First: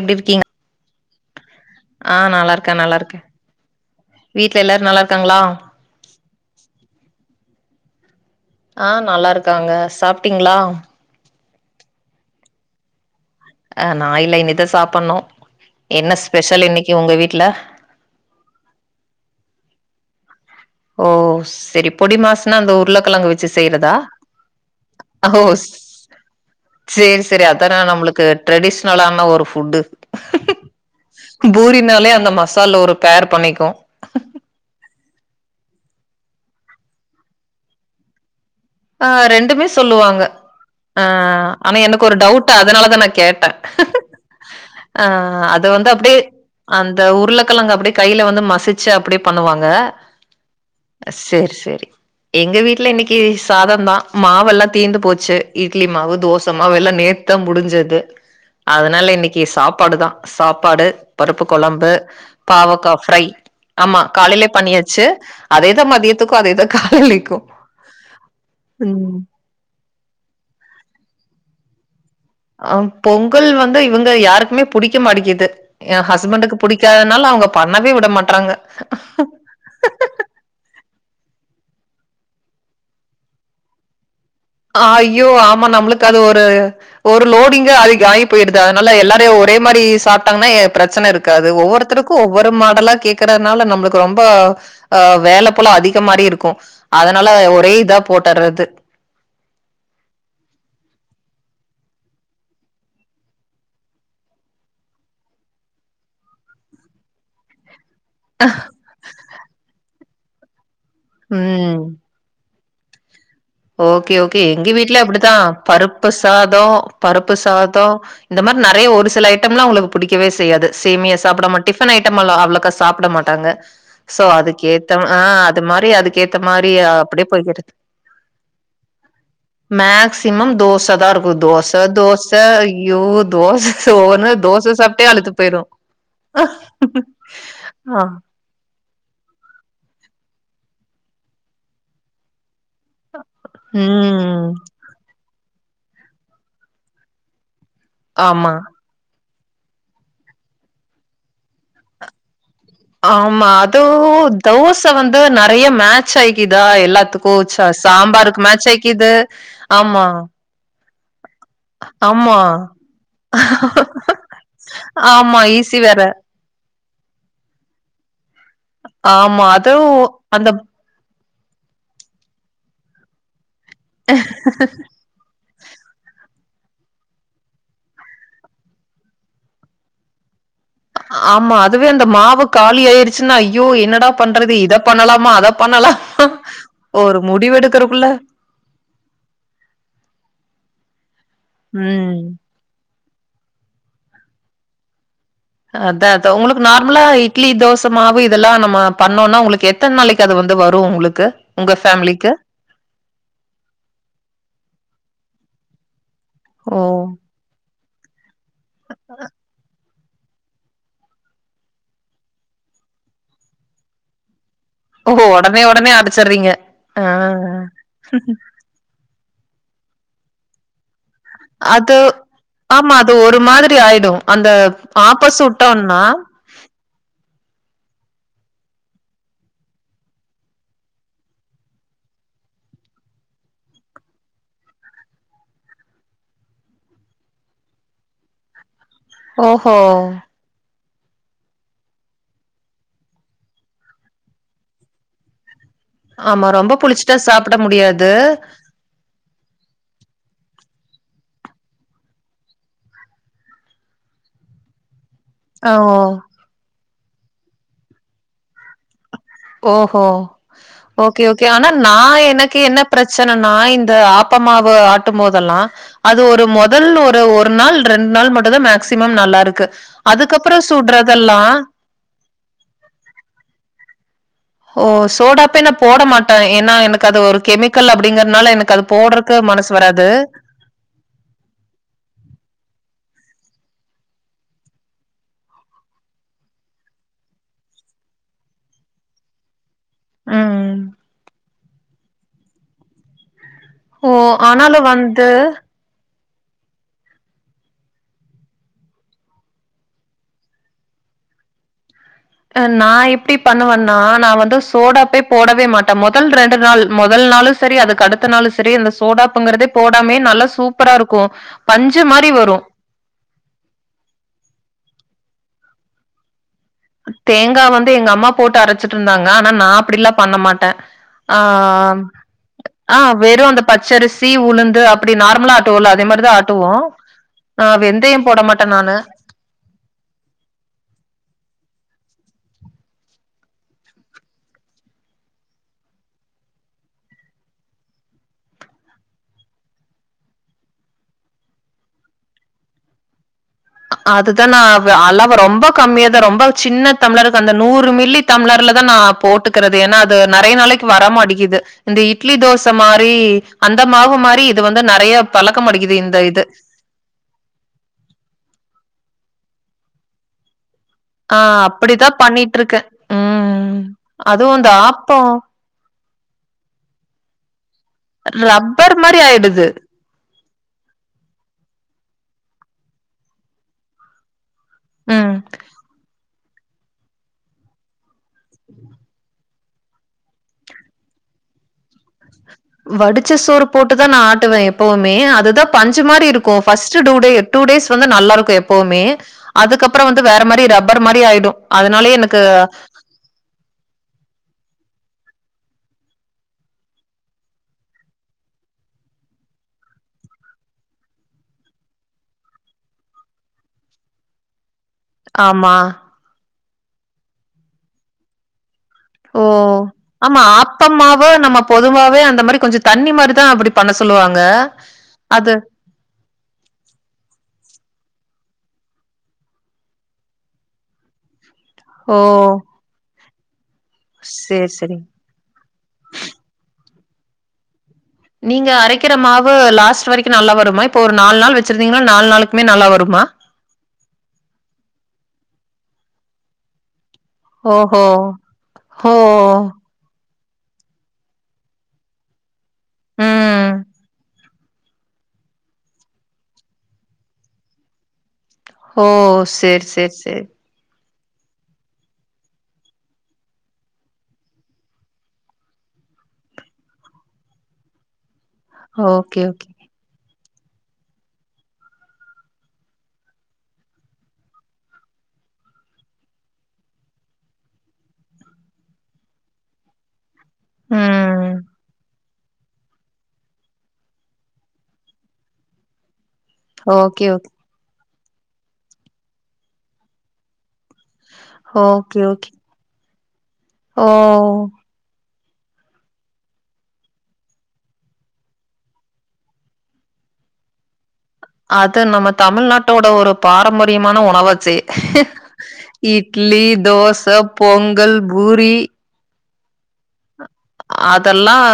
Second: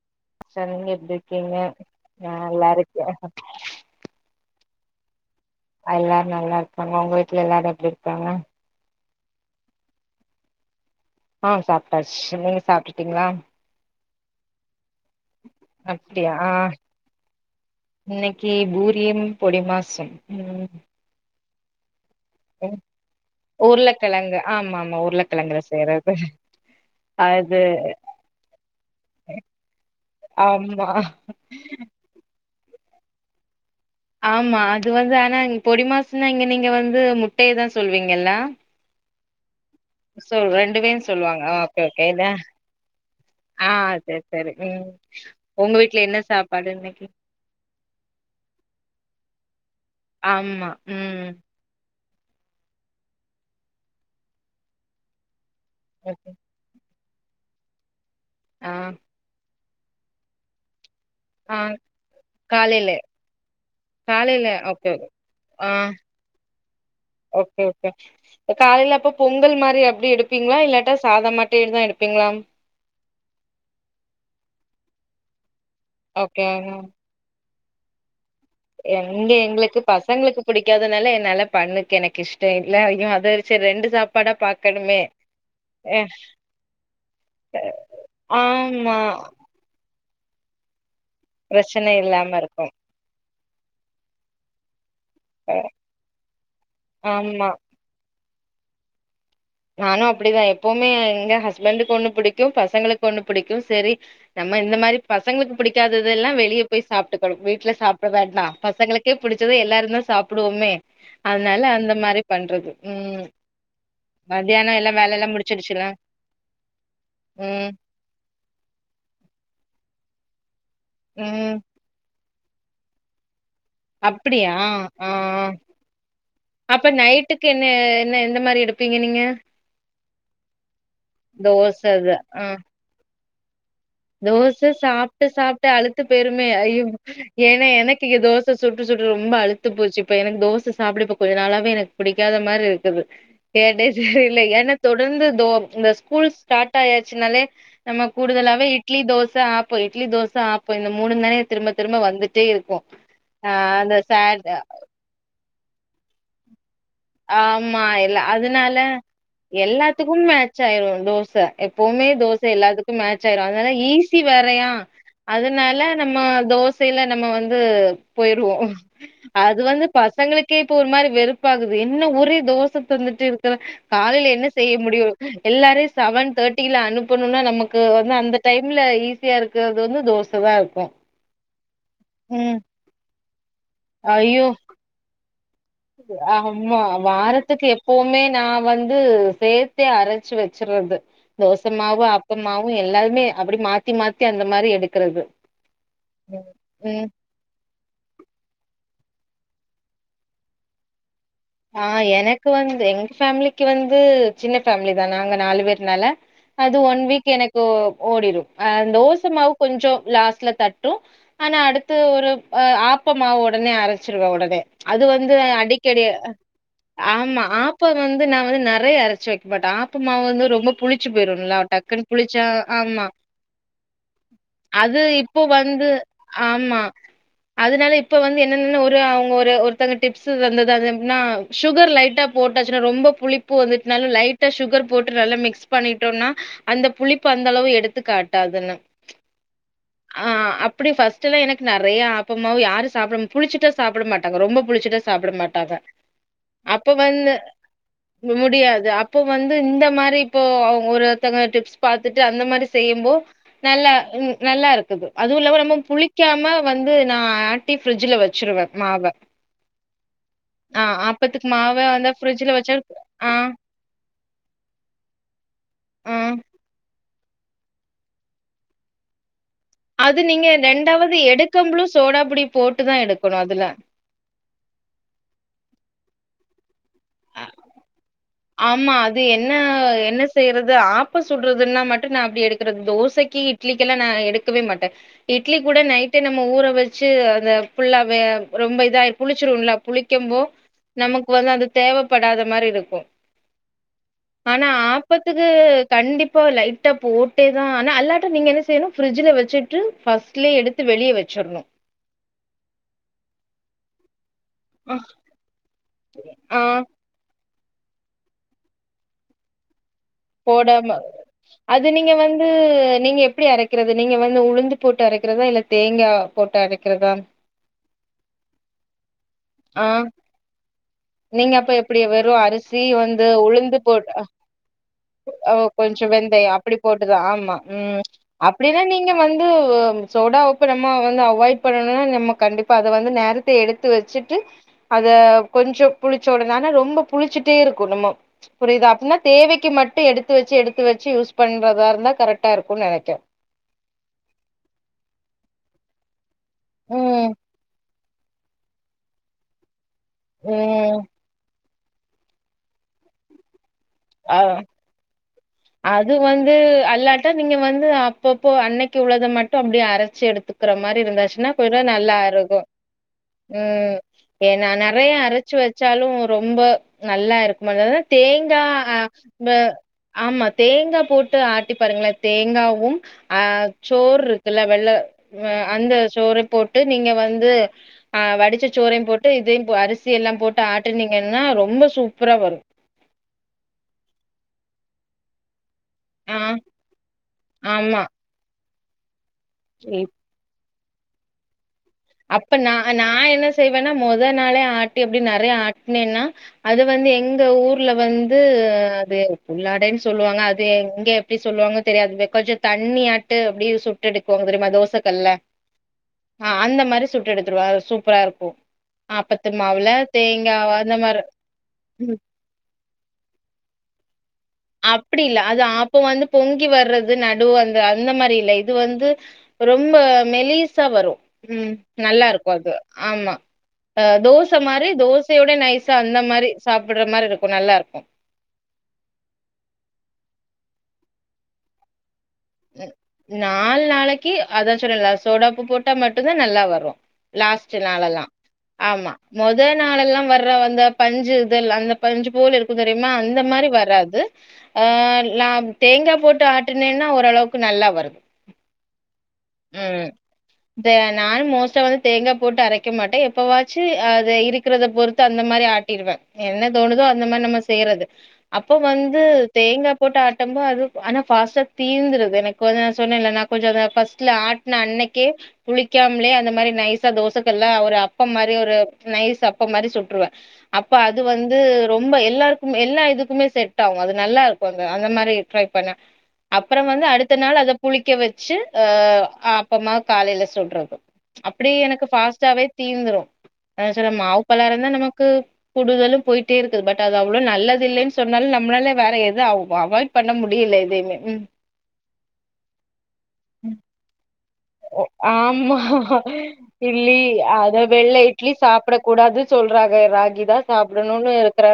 எப்டி இருக்கீங்க? சார் நீங்க எப்டி இருக்கீங்க ஆ நல்லா இருக்கே நல்லா இருக்கே வீட் ல எல்லாரு நல்லாருக்காங்கலா? அ எல்லாரு நல்லா இருக்காங்க உங்க வீட்டுல எல்லாரு எப்டி இருக்காங்க ஆ நல்லா இருக்காங்க. சாப்டீங்களா? அ சாப்டாச்சி. நீங்க சாப்டுட்டீங்களா? ஆ நா இல்ல இனிதா சாப்பட்ணு என்ன அப்டியா ஸ்பெஷல் இன்னைக்கு உங்க வீட்ல இன்னைக்கு பூரியும் பொடி மாசும். ஓ சேரிப் பொடி மாஸ்னா அந்த ம் உருளைக்கிழங்கு வெச்சி செய்யறதா உருளக்கெழங்கு ஆமா ஆமா உருளக்கெழங்குல ஹோஸ். செய்றது சேரி சேரி அது அத்தானே நம்மளுக்கு ட்ரெடிஷ்னலான ஒரு ஃபுட்டு ஆமா பூரினாலே அந்த மசால்ல ஒரு பேர் பண்ணிக்கு ஆமா அது வந்து ஆனா நீங் பொடி மாஸ்னா இங்க நீங்க வந்து முட்டையதா சொல்லுவீங்கல்ல. ஆ ரெண்டுமே சொல்லுவாங்க ரெண்டுவேயு அ சொல்லுவாங்க ஆனா ஓகே ஓகே எனக்கு ஒரு இத டவுட் அதனாலதா நா கேட்டே ஆ சரி சரி ம் ஆ அத உங்க வந்து வீட்ல அப்டியே என்ன சாப்பாடு அந்த இன்னைக்கு உருளக்கெழங்க அப்டியே கையில வந்து மசிச்சு அப்டியே பண்ணுவாங்க. ஆம்மா ம் சரி சரி. எங்க வீட்ல இன்னைக்கு சாதந்தா மாவெல்லா தீர்ந்து போச்சு. இட்லி மாவு ஓகே தோச மாவ் எல்லா நேத்துதா முடிஞ்சது ஆ அதனால இன்னைக்கு சாப் பாடுதா சாப்பாடு பருப்பு ஆ கொழம்பு காலைல பாவக்கா ஃப்ரை ஆமா காலைல காலையிலே ஓகே பண்ணியாச்சு ஓகே. ஆ அதேதா மதியத்துக்கு அதேதா காலைலேக்கு ட ப்ப காலையில அப்ப பொங்கல் மாரி அப்டி எடுப்பீங்களா இல்லாட்டா சாதம் மட்டு இந் மா அ பொங்கல் வந்து இவுங்க யாருக்குமே புடிக்க மாட்டிக்கிது. எ ஓகே ஹஸ்பண்ட்க்கு புடிக்காதனால அவங்க பண்ணவே விட மாட் எங்க எங்களுக்கு பசங்களுக்கு புடிக்காதனால என்னால பண்ணுக்கு எனக்கு இஷ்டொ இல்ல அயோ அத வச்சி ரெண்டு சாப் அ ஐயோ ஆமா நம்மளுக்கு அது ஒரு ஒரு லோடிங்க ஆயி ஆயிப்போயிடுது அதனால ஆமா எல்லாரையு ரே மாரி சாப் ட்டாங்கன்னா எ பிரச்சன இருக்காது பிரச்சன ஒவ்வொருத்தருக்கு இல்லாம ஒவ்வொரு இருக்கு மாடலா கேக்கறனால நம்மளுக்கு ரொம்ப ஆ வேல போல அதிக மாரி இருக்கு அதனால ஆமா ஒரே இதா போட்டறது. நானு அப்படிதா எப்பவுமே எங்க ஹஸ்பண்டக்கு ஒன்னு புடிக்கு பசங்களுக்கு ஒன்னு புடிக்கும் செரி நம் ம இந்த மாரி பசங்களுக்கு பிடிக்காதது எல்லா வெளிய போய் சாப்ட்டுக்கனு வீட்ல சாப் டு காட்னா பசங்களுக்கே புடிச்சது எல்லாருந்தா சாப்டுவோமே அதனால ம் அந்த மாரி பண்றது ம் ஓகே ஓகே எங்க மதியானோ எல்லா வீட்ல வேலல்லா அப்படித்தா முடிச்சிடுச்சுல பருப்பு சாதோ பருப்பு ம் சாதோ இந்த மார் நெறை ய ஒரு சில ஐட்டம்லா அவங்களுக்கு புடிக்கவே செய்யாது சேமியா ம் சாப்படமாட் டிஃபன் ஐட்டமல்லா அவ்ளக்கா சாப்புட மாட்டாங்க. சோ அப்டியா அதுக்கேத்த மா ஆ அது மாரி அதுக்கேத்த மாரி அப்டியே போய்கிறது. எந் மாரி எடுப்பீங்க நீங்க சிமம் தோசதா இருக்கு தோச இது தோச ஆ ஐயோ தோச ஒவ்வொரு நாள் தோச சாப்ட்டே சாப்ட்டு அலுத்து போயிரும். சாப்ட்டு அழுத்து போயிருமே ஐயோ ஏன்னா ஆ. எனக்கு இங்க தோச சுட்டு சுட் ப்டுறது ரொம்ப அழுத்து போச்சு இப்ப எனக்கு தோச சாப்புட ப்ப கொஞ்ச நாளாவே எனக் புடிக்காத மார்ருக் க்கது ஏன்னே தெரியல ம். ஏன்னா தொடர்ந்து தோ இந்த ஸ்கூல் ஸ்டார்ட் ஆயாச்சுனாலே நம்ம ஆமா. கூடுதலாவே இட்லி தோச ஆப்பொ இட்லி தோச ஆப்பொ இந்த மூணுதானே திரும்ப திரும்ப வந்து ஆமா அதுவு தோச வந்து நெறைய மேட்ச் ஆயிக்கிதா எல்லாத்துக்கும். ச ஆமா எல்ல சாம்பாருக்கு மேட்ச் அதுனால ஆயிக்கிது. ஆமா, எல்லாத்துக்கும் மேட்சாயிரு தோச எப்போ உண்மைய ஆமா, தோச எல்லாத்துக்கும் மேட்ச் ஆயிரு அதான ஈஸி வேறயா ஆமா. ஈசி அதனால வேற. நம்ம தோச சைல நம்ம வந்து பொயிருவோ ஆமா. அது வந்து அதுவும் அந்த பசங்களுக்கே இப்ப ஒரு மாரி வெறுப்பாகுது து என்னடா ஒரே தோச தந்துட்டு இருக்கிற காலைல என்ன செய்ய முடியு எல்லாரையு செவன் தேராட்டியில அனுப்பனுனா நமக்கு வந்து அந்த டைம்ல ஈஸியா இருக்கறது வந்து தோசதா இருக் ஆமா அதுவே அந்த மாவு காலி ஆயிடுச்சுன்னா ஐயோ என்னடா ஐயோ பண்றது இத பண்ணலாமா அத பண்ணலாமா? ஆமா ஒரு வாரத்துக்கு முடிவெடுக்கறக்குள்ள எப்பவுமே நா வந்து சேத்தே அரச்சி வ ச்சறது தோசமாவு ம். அப்பம்மாவு எல்லாருமே அப்படி மாத்தி மாத்தி அந்த மாரி எடுக்கறது அதா அதா ம் உங்களுக்கு நார்மலா ம். இட்லி தோச மாவு இதெல்லா நம்ம பண்ணோனா உங்களுக்கு எத்தன நாளைக்கு அது வந்து வரு உங்ளுக்கு ஆ எனக்கு வந்து எங்க ஃபேமிலிக்கு வந்து சின்ன ஃபேமிலிதா நாங்க நாலு பேர்னால அது ஓ! ஒன் வீக் எனக்கு ஓடிரு ஆ தோசமாவு கொஞ்சொ லாஸ்ட்ல தட்டு ஆனா அடுத்து ஒரு ஆ ஆப்பமாவ் ஒடனே அரைச்சிருவே ஒடனே அது ஓஹோ! வந்து உடனே உடனே அடிக்கடி அ அரைச்சர்றீங்க. ஆ ஆமா ஆப்ப வந்து நா வந்து நெறைய அரைச்சி வைக்க மாட்ட ஆப்ப மாவு வந்து ரொம்ப புளி அது ஆமா அது ஒரு மாதிரி ஆயிடு அந்த அது ஆப்ப இப்போ வந்து சுட்டோனா ஆமா அதனால இப்ப வந்து என்னென்னா ஒரு அவங்க ஒரு ஒருத்தவங்க டிப்ஸ் தந்தது அது னா சுகர் லைட்டா போட்டாச்சுன்னா ரொம்ப புளிப்பு வந்துட்னாலு லைட்டா சுகர் போட்டு நல்லா மிக்ஸ் பண்ணிட் டோனா அந்த புளிப்பு அந்த அளவு எடுத்து காட்டாதுன்னு ஓஹோ அப்படி ஃபர்ஸ்ட் எல்லாம் எனக்கு நிறைய ஆப்பமாவு யாரும் சாப்பிட புளிச்சிட்டா சாப்பிட மாட்டாங்க ரொம்ப புளிச்சிட்டா சாப்பிட மாட்டாங்க ஆமா. ரொம்ப அப்ப புளிச்சுட்டா வந்து சாப்பிட முடியாது. முடியாது அப்போ வந்து இந்த மாதிரி இப்போ அவு ஒருத்தங்க டிப்ஸ் பாத்துட்டு அந்த மாதிரி செய்யும்போ நல்லா நல்லா இருக்குது அதுவும் இல்லாம ஓ! நம்ம புளிக்காம வந்து நா ஆட்டி ஃபிரிட்ஜ்ல வச்சிருவேன் மாவ ஓஹோ ஆ ஓகே ஓகே ஆப்பத்துக்கு ஆனா மாவ நா வந்து ஃப்ரிட்ஜ்ல எனக்கு வச்சா என்ன ஆ பிரச்சனை நா இந்த ஆப்பமாவ ஆட்டும் போதெல் லாம் ஆ அது ஒரு முதல் ஒரு ஒரு நாள் ரெண்டு நாள் மட்டும்தான் மேக்சிமம் நல்லா இருக்கு அது நீங்க ரெண்டாவது எடுக்கம்பளும் சோடாபுடி போட்டு தான் எடுக்கணும் அதுல ஓ சோடா உப்பே நா போட மாட்டேன் ஏன்னா எனக்கு அது ஒரு கெமிக்கல் அப்படிங்கிறனால எனக்கு ஆமா அது போடுறக்கு என்ன மனசு வராது. என்ன செய்யிறது ஆப்ப சூடுறதுன்னா மட்டும் நா அப்படி எடுக்குறது தோசை சைக்கி இட்லிகெல்லாம் நா எடுக்கவே மாட்டேன் இட்லி கூட நைட் நம்ம ஊற வச்சு அந்த ஃபுல்லாவே ரொம்ப இதா புளிச்சிரும்ல புளிக்கும்போ ம் நமக்கு வந்து அது தேவைப்படாத மாதிரி இருக்கும் ஓ ஆனா ஆனாலு வந்து ஆப்பத்துக்கு கண்டிப் உப்ப லைட்டா போட்டே தான் ஆனா அல்லாட்ட நீங்க என்ன செய்யணும் ப்ரிஜ்ல வச்சிட்டு ஃபர்ஸ்ட்லே எடுத்து வெளியே வச்சு சரிதான் நா எப்படி பண்ணுவேன்னா நான் வந்து இந்த சோடா உப்பே போடவே மாட்டேன் முதல் ரெண்டு ஆ நாள் முதல் நாளும் செரி அதுக்கு அடுத்த நாள் செரி அந்த சோடாப்புங்குறதே நல்லா சூப்பரா போடாம இருக்கும் அது நீங்க வந்து நீங்க எப்படி அரைக்கிறது நீங்க வந்து உளுந்து போட்டு அரைக் கிறதா இல்ல தேங்கா போட்டு அரைக்கிறதா தேங்கா வந்து எங்க அம்மா போட்டு அரைச்சிட்டு இருந்தாங்க ஆனா நா ஆ அப்படிலாம் பண்ண மாட்டேன் நீங்க அப்ப எப்டி ஆஹ் வெறு அரிசி ஆஹ் ஆ வந்து வெறும் அந்த உளுந்து போட் பச்சரிசி உளுந்து அப்படி நார்மலா ஆட்டுவோல அதே மாரிதா வெந்தையம் ஆட்டுவோ அப்படி போட்டுதான் ஆமா ஆ உம் வெந்தயம் போட மாட்டே அப்படின்னா நானு நீங்க வந்து சோடா உப்பு நம்ம வந்து அவாய்ட் பண்ணும்னா நம்ம கண்டிப்பா அதை வந்து நேரத்தை எடுத்து வச்சுட்டு அத கொஞ்சம் புளிச்ச உடனே ரொம்ப புளிச்சுட்டே இருக்கும் நம்ம புரியுதா அப்டின்னா தேவைக்கு மட்டும் எடுத்து வச்சு எடுத்து வச்சி யூஸ் பண்றதா இருந்தா கரெக்டா இருக்கும் நினைக்கேன் அதுதான் நா அளவா ரொம்ப கம்மியா தான் ரொம்ப சின்ன ம் டம்ளருக்கு அந்த நூறு மில்லி டம்ளர்ல தான் நா போட்டுக்கிறதே ஏன்னா அது நெறைய நாளைக்கு ம் வரமடிக்குது இந்த இட்லி தோசை மாரி அந்த மாவு மாரி அஹ் இது வந்து நெறைய பழக்க மாட்டேங்குது அது இந்த இது. வந்து அல்லட்டா நீங்க வந்து அப்பப்போ அன்னை க்கு உள்ளத மட்டும் அப்படி அரைச்சி எடுத்துக்க இருக்குற மாதிரி ஆ இருந்தாச்சுன்னா நல்லா அப்படிதான் இருக்கும் பண்ணிட்டுருக்கேன். ம். உம் அதுவும் ஏன்னா இந்த நெறைய ஆப்பம் அரைச்சு வச்சாலும் ரொம்ப நல்லா இருக்கும் அதாவது தேங்கா ரப்பர் மாரி ஆயிடுது. அஹ் ஆமா தேங்கா போட்டு ஆட்டி பாருங்களேன் தேங்காவும் அஹ் சோறு வெள்ள வெள்ள ம். உம் அந்த சோறை போட் டு நீங்க வந்து அஹ் வடிச்ச சோறையும் போட்டு இதையு அரிசி எல்லாம் போட்டு ஆட்டுனீங்கன்னா ரொம்ப சூப் வடிச்ச சோறு போட்டுதான் நா ஆட்டுவேன் எப்பவுமே அதுதான் பஞ்சு மாரி ஆ இருக்கும் first two day two days ஆமா வந்து நல்லாருக்கும் எப்பவுமே அதுக்கப்புறம் வந்து வேற மாரி ரப்பர் மாரி ஆயிடும் அதனாலயே எனக்கு அப்ப நா நா என்ன செய்வேன்னா மொத நாளே ஆ ட்டி அப்படி நெறைய ஆட்னேன்னா அது வந்து எங்க ஊர்ல வந்து அது உள்ளாடை சொல்லுவாங்க அது இங்க எப்படி சொல்லுவாங்க தெரியாது கொஞ்ச தண்ணி ஆட்டு அப்படி சுட்டு எடுக்குவாங்க தெரியுமா தோசை ஆமா ஆஹ் அந்த மாதிரி சுட்டு எடுத்துடுவ சூப்பரா இருக்கும் ஓ ஓ ஆமா மாரி ஆப்பமாவ நம்ம பொதுவாவே அந்த மாதிரி கொஞ்சம் தண்ணி மாதிரிதான் அப்படி பண்ண சொல்லுவாங்க. அப்படி இல்ல அது ஆப்பம் வந்து பொங்கி வர்றது நடு அந்த அந்த மாதிரி இல்ல இது வந்து ரொம்ப மெலீஸா வரும் உம் ஓ! நல்லா இருக்கும் அது ஆமா அ தோச சரி, மாரி சரி. தோசையோட நைசா அந்த மாரி சாப்பிட்ற மாரி இருக்கு நல்லாருக்கு நீங்க அரைக்கிற மாவு லாஸ்ட் வரைக்கு நல்லா வருமா இப்ப ஒரு நால் நாள் வெச்சிருந்தீங்னா ம் நால் நாளைக்கு அதா சொன்னேல்ல சோடா உப்பு போட்டா மட்டுந்தா நல்லா வரு லாஸ்ட்டு ஓஹோ! நாளெல்லா ஆமா ஓ! மொத நாளெல்லா வர அப்றோ அந்த பஞ்சு இதெல்லா அந்த பஞ்சு போல இருக்கு தெரியுமா அந்த மாரி ம். வராது ஆ அ தேங்கா போட்டு ஆட்டுனேன்னா ஓரளவுக்கு நல்லா வருது ஓ சேரி ம் சேரி சேரி தே நானு மோஸ்ட்டா வந்து தேங்கா போட்டு அரைக்க மாட்டே எப்பவாச்சு அத இருக்கிறத பொறுத்து அந்த மாரி ஆட்டிருவே என்ன தோணுதோ அந்த மார் நம்ம செய்யறது அப்போ வந்து ஓகே, ஓகே. தேங்கா போட்டு ஆட் ரொம்ப அது ஆனா ஃபாஸ்ட்டா தீந்துருது எனக் வந்து நா சொன்னேல்ல நா கொஞ்ச அத ஃபஸ் ட்ல ஆட்ன அன்னைக்கே புளிக்காம்லே அந்த மாரி நைஸா தோசக்கல்ல ஒரு அப்போ மாரி ஒரு நைஸ் அப்போ மாரி சுட்ருவே அப்ப அது ம். வந்து ரொம்ப எல்லார்க்குமே எல்லா இதுக்குமே செட் ஆவு அது நல்லா இருக்கு அந்த அந்த மாரி ட்ரை பண்ணே அப்றோ வந்து ஓகே, அடுத்த ஓகே. நாள் அத புளிக்க வெச்சு அ அப்பமா காலைல சுட்றது அப்டி எனக்கு ஓகே, ஓகே. ஃபாஸ்ட்டாவே தீந்துரு அதா சொன்ன மாவு ஓ! பலகாரந்தா நமக்கு கூடுதலு போய்ட்டே இருக்குது பட் அது அவ்ளோ நல்லதில்லைன் சொன்னாலு நம்ளால வேற எத அவ் அவாய்ட் பண்ண முடி இல்ல எதைமே ம் அது நம்ம தமிழ்நாட்டோட ஒரு பாரம்பரியமான உணவு ஓ ஆமா இட்டிலி தோச, அதா பொங்கல், வெள்ள இட்லி பூரி சாப்பட கூடாது சொல்றாங்க ராகி தா சாப்டணுனு அதெல்லா இருக்கறே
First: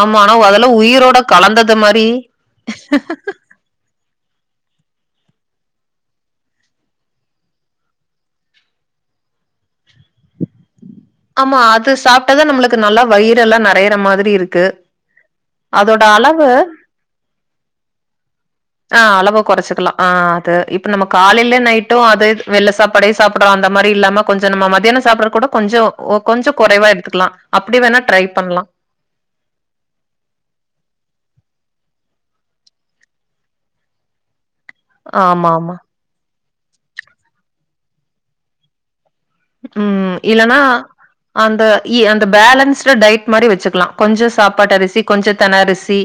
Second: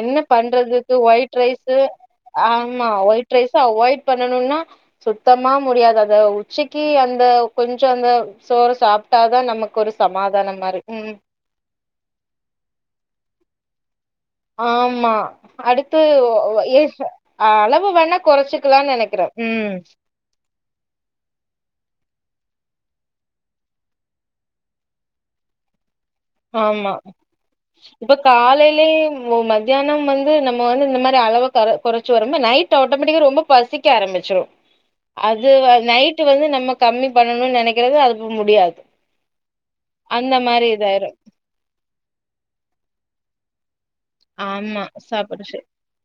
என்ன ஆனா அதெல்லா பண்றதுக்கு உயிரோட ஒய்ட் கலந்தது ரைஸு மாரி ஆமா ஒய்ட் ரைஸ அவாய்ட் பண்ணனுன்னா சுத்தமா முடியாது அத உச்சிக் கி அந்த கொஞ்சோ அந்த சோறு சாப்ட்டா தா நமக்கொரு சமாதான மாரி ம் ஆமா அது சாப்ட்டா தா நம்மளுக்கு நல்லா வயிறெல்லா நெறையிற மாதிரி இருக்கு ஆமா அடுத்து அதோட ஓ அளவு ஓ ஏஃபு அ அளவு வேணா கொறச்சுக்கலான் ஆ நெனைக்கறே அளவ கொறச்சுக்கலா ஆ அது இப்ப நம்ம காலைல நைட் டு அது வெள்ள சாப்பாடே சாப்புட்றோ அந்த மாரி இல்லாம கொஞ்சோ நம்ம மத்யானோ சாப்பிட்ற கூட கொஞ்சோ கொஞ்சோ குறைவா ஆமா எடுத்துக்கலா அப்டி வேணா இப்ப ட்ரை பண்லா காலைலே ஓ மத்யானம் வந்து நம்ம வந்து இந்த மாரி அளவு தர கொறச்சு வரும்போ நைட்டு ஆட்டோமெட்டிக்கா ரொம்ப பசிக்க ஆரம்பிச்சுரு அது ஆமா ஆமா வந் நைட்டு வந்து நம்ம கம்மி பண்ணனு நெனைக்கறது அது முடியாது ம் அந்த இல்லனா மாரி இதாயிரு அந்த இ அந்த பேலன்ஸ்டு டயட் மாரி வெச்சுக்கலா கொஞ்சோ சாப்பாட்டு ஆமா அரிசி, கொஞ்சோ சாப்பிடுச்சு தெண அரிசி,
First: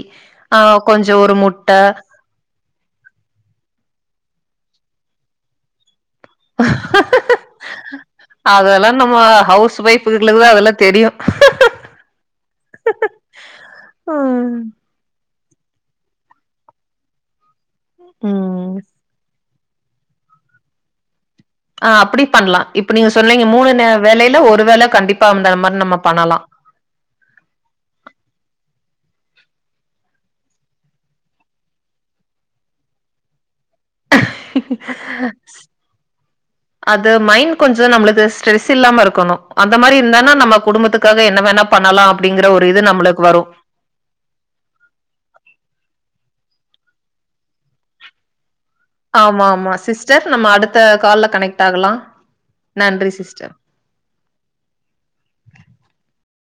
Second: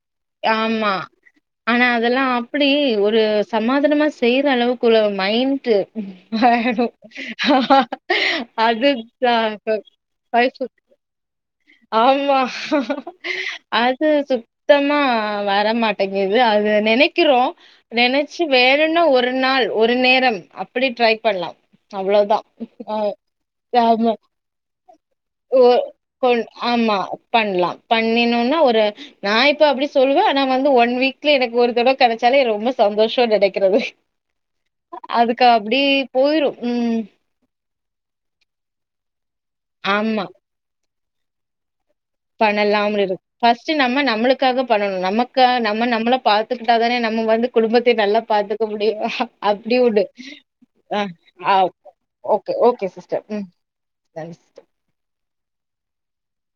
ஆ ஆமா. கொஞ்சோ ஒரு முட்ட ஆனா அதெல்லாம் அப்படி ஒரு சமாதானமா செய்யற அளவுக்கு உள்ள மைண்ட்டு ஆய்டு அது தா உங்ளுக்குதா அதெல்லா தெரியு ஆமா அது ம் சுத்தமா வரமாட்டேங்குது அது நெனைக்கிறோ நெனச்சு ம் வேணுன்னா ஒரு நாள், ஒரு நேரம் அப்பிடி ட்ரை பண்லா ஆ அப்டி பண்லா இப்ப நீங்க சொன்னீங்க மூணு நே ஆமா. வேளைல ஒரு வேள கண்டிப்பா அந்த ஓ மாரி நம்ம பண்ணலா கொண் ஆமா பண்லா பண்ணினோன்னா ஒரு நா இப்ப அப்டி சொல்லுவே ஆனா வந்து ஒன் வீக்ல எனக் ஒரு தடவ கெடச்சாலே ரொம்ப சந் தோஷோன் நெனைக்கறது போயிரும். ம். அது மைண்ட் கொஞ்சோ நம்ளுக்கு ஸ்ட்ரெஸ் இல்லாம இருக் கனு அந்த மாரி இருந்தானா நம்ம குடும்பத்துக்காக என்ன வேணா பண்ணலா அப்டிங்கிற ஒரு இது பண்ணலாம்னுருக் நம்மளுக்கு வரு ஃபஸ்ட்டு நம்ம நம்மளுக்காக பண்ணனு நமக்கா நம்ம நம்மள பாத் துக்கிட்டா தானே நம்ம வந்து குடும்பத்தையு நல்லா பாத்துக் க முடியு ஆமா ஆமா அப்புடி உடு சிஸ்டர் நம்ம அடுத்த அ கால்ல கனெக்ட் ஆவ் ஆகலா ஓகே ஓகே சிஸ்டர் ம் தேங்ஸ்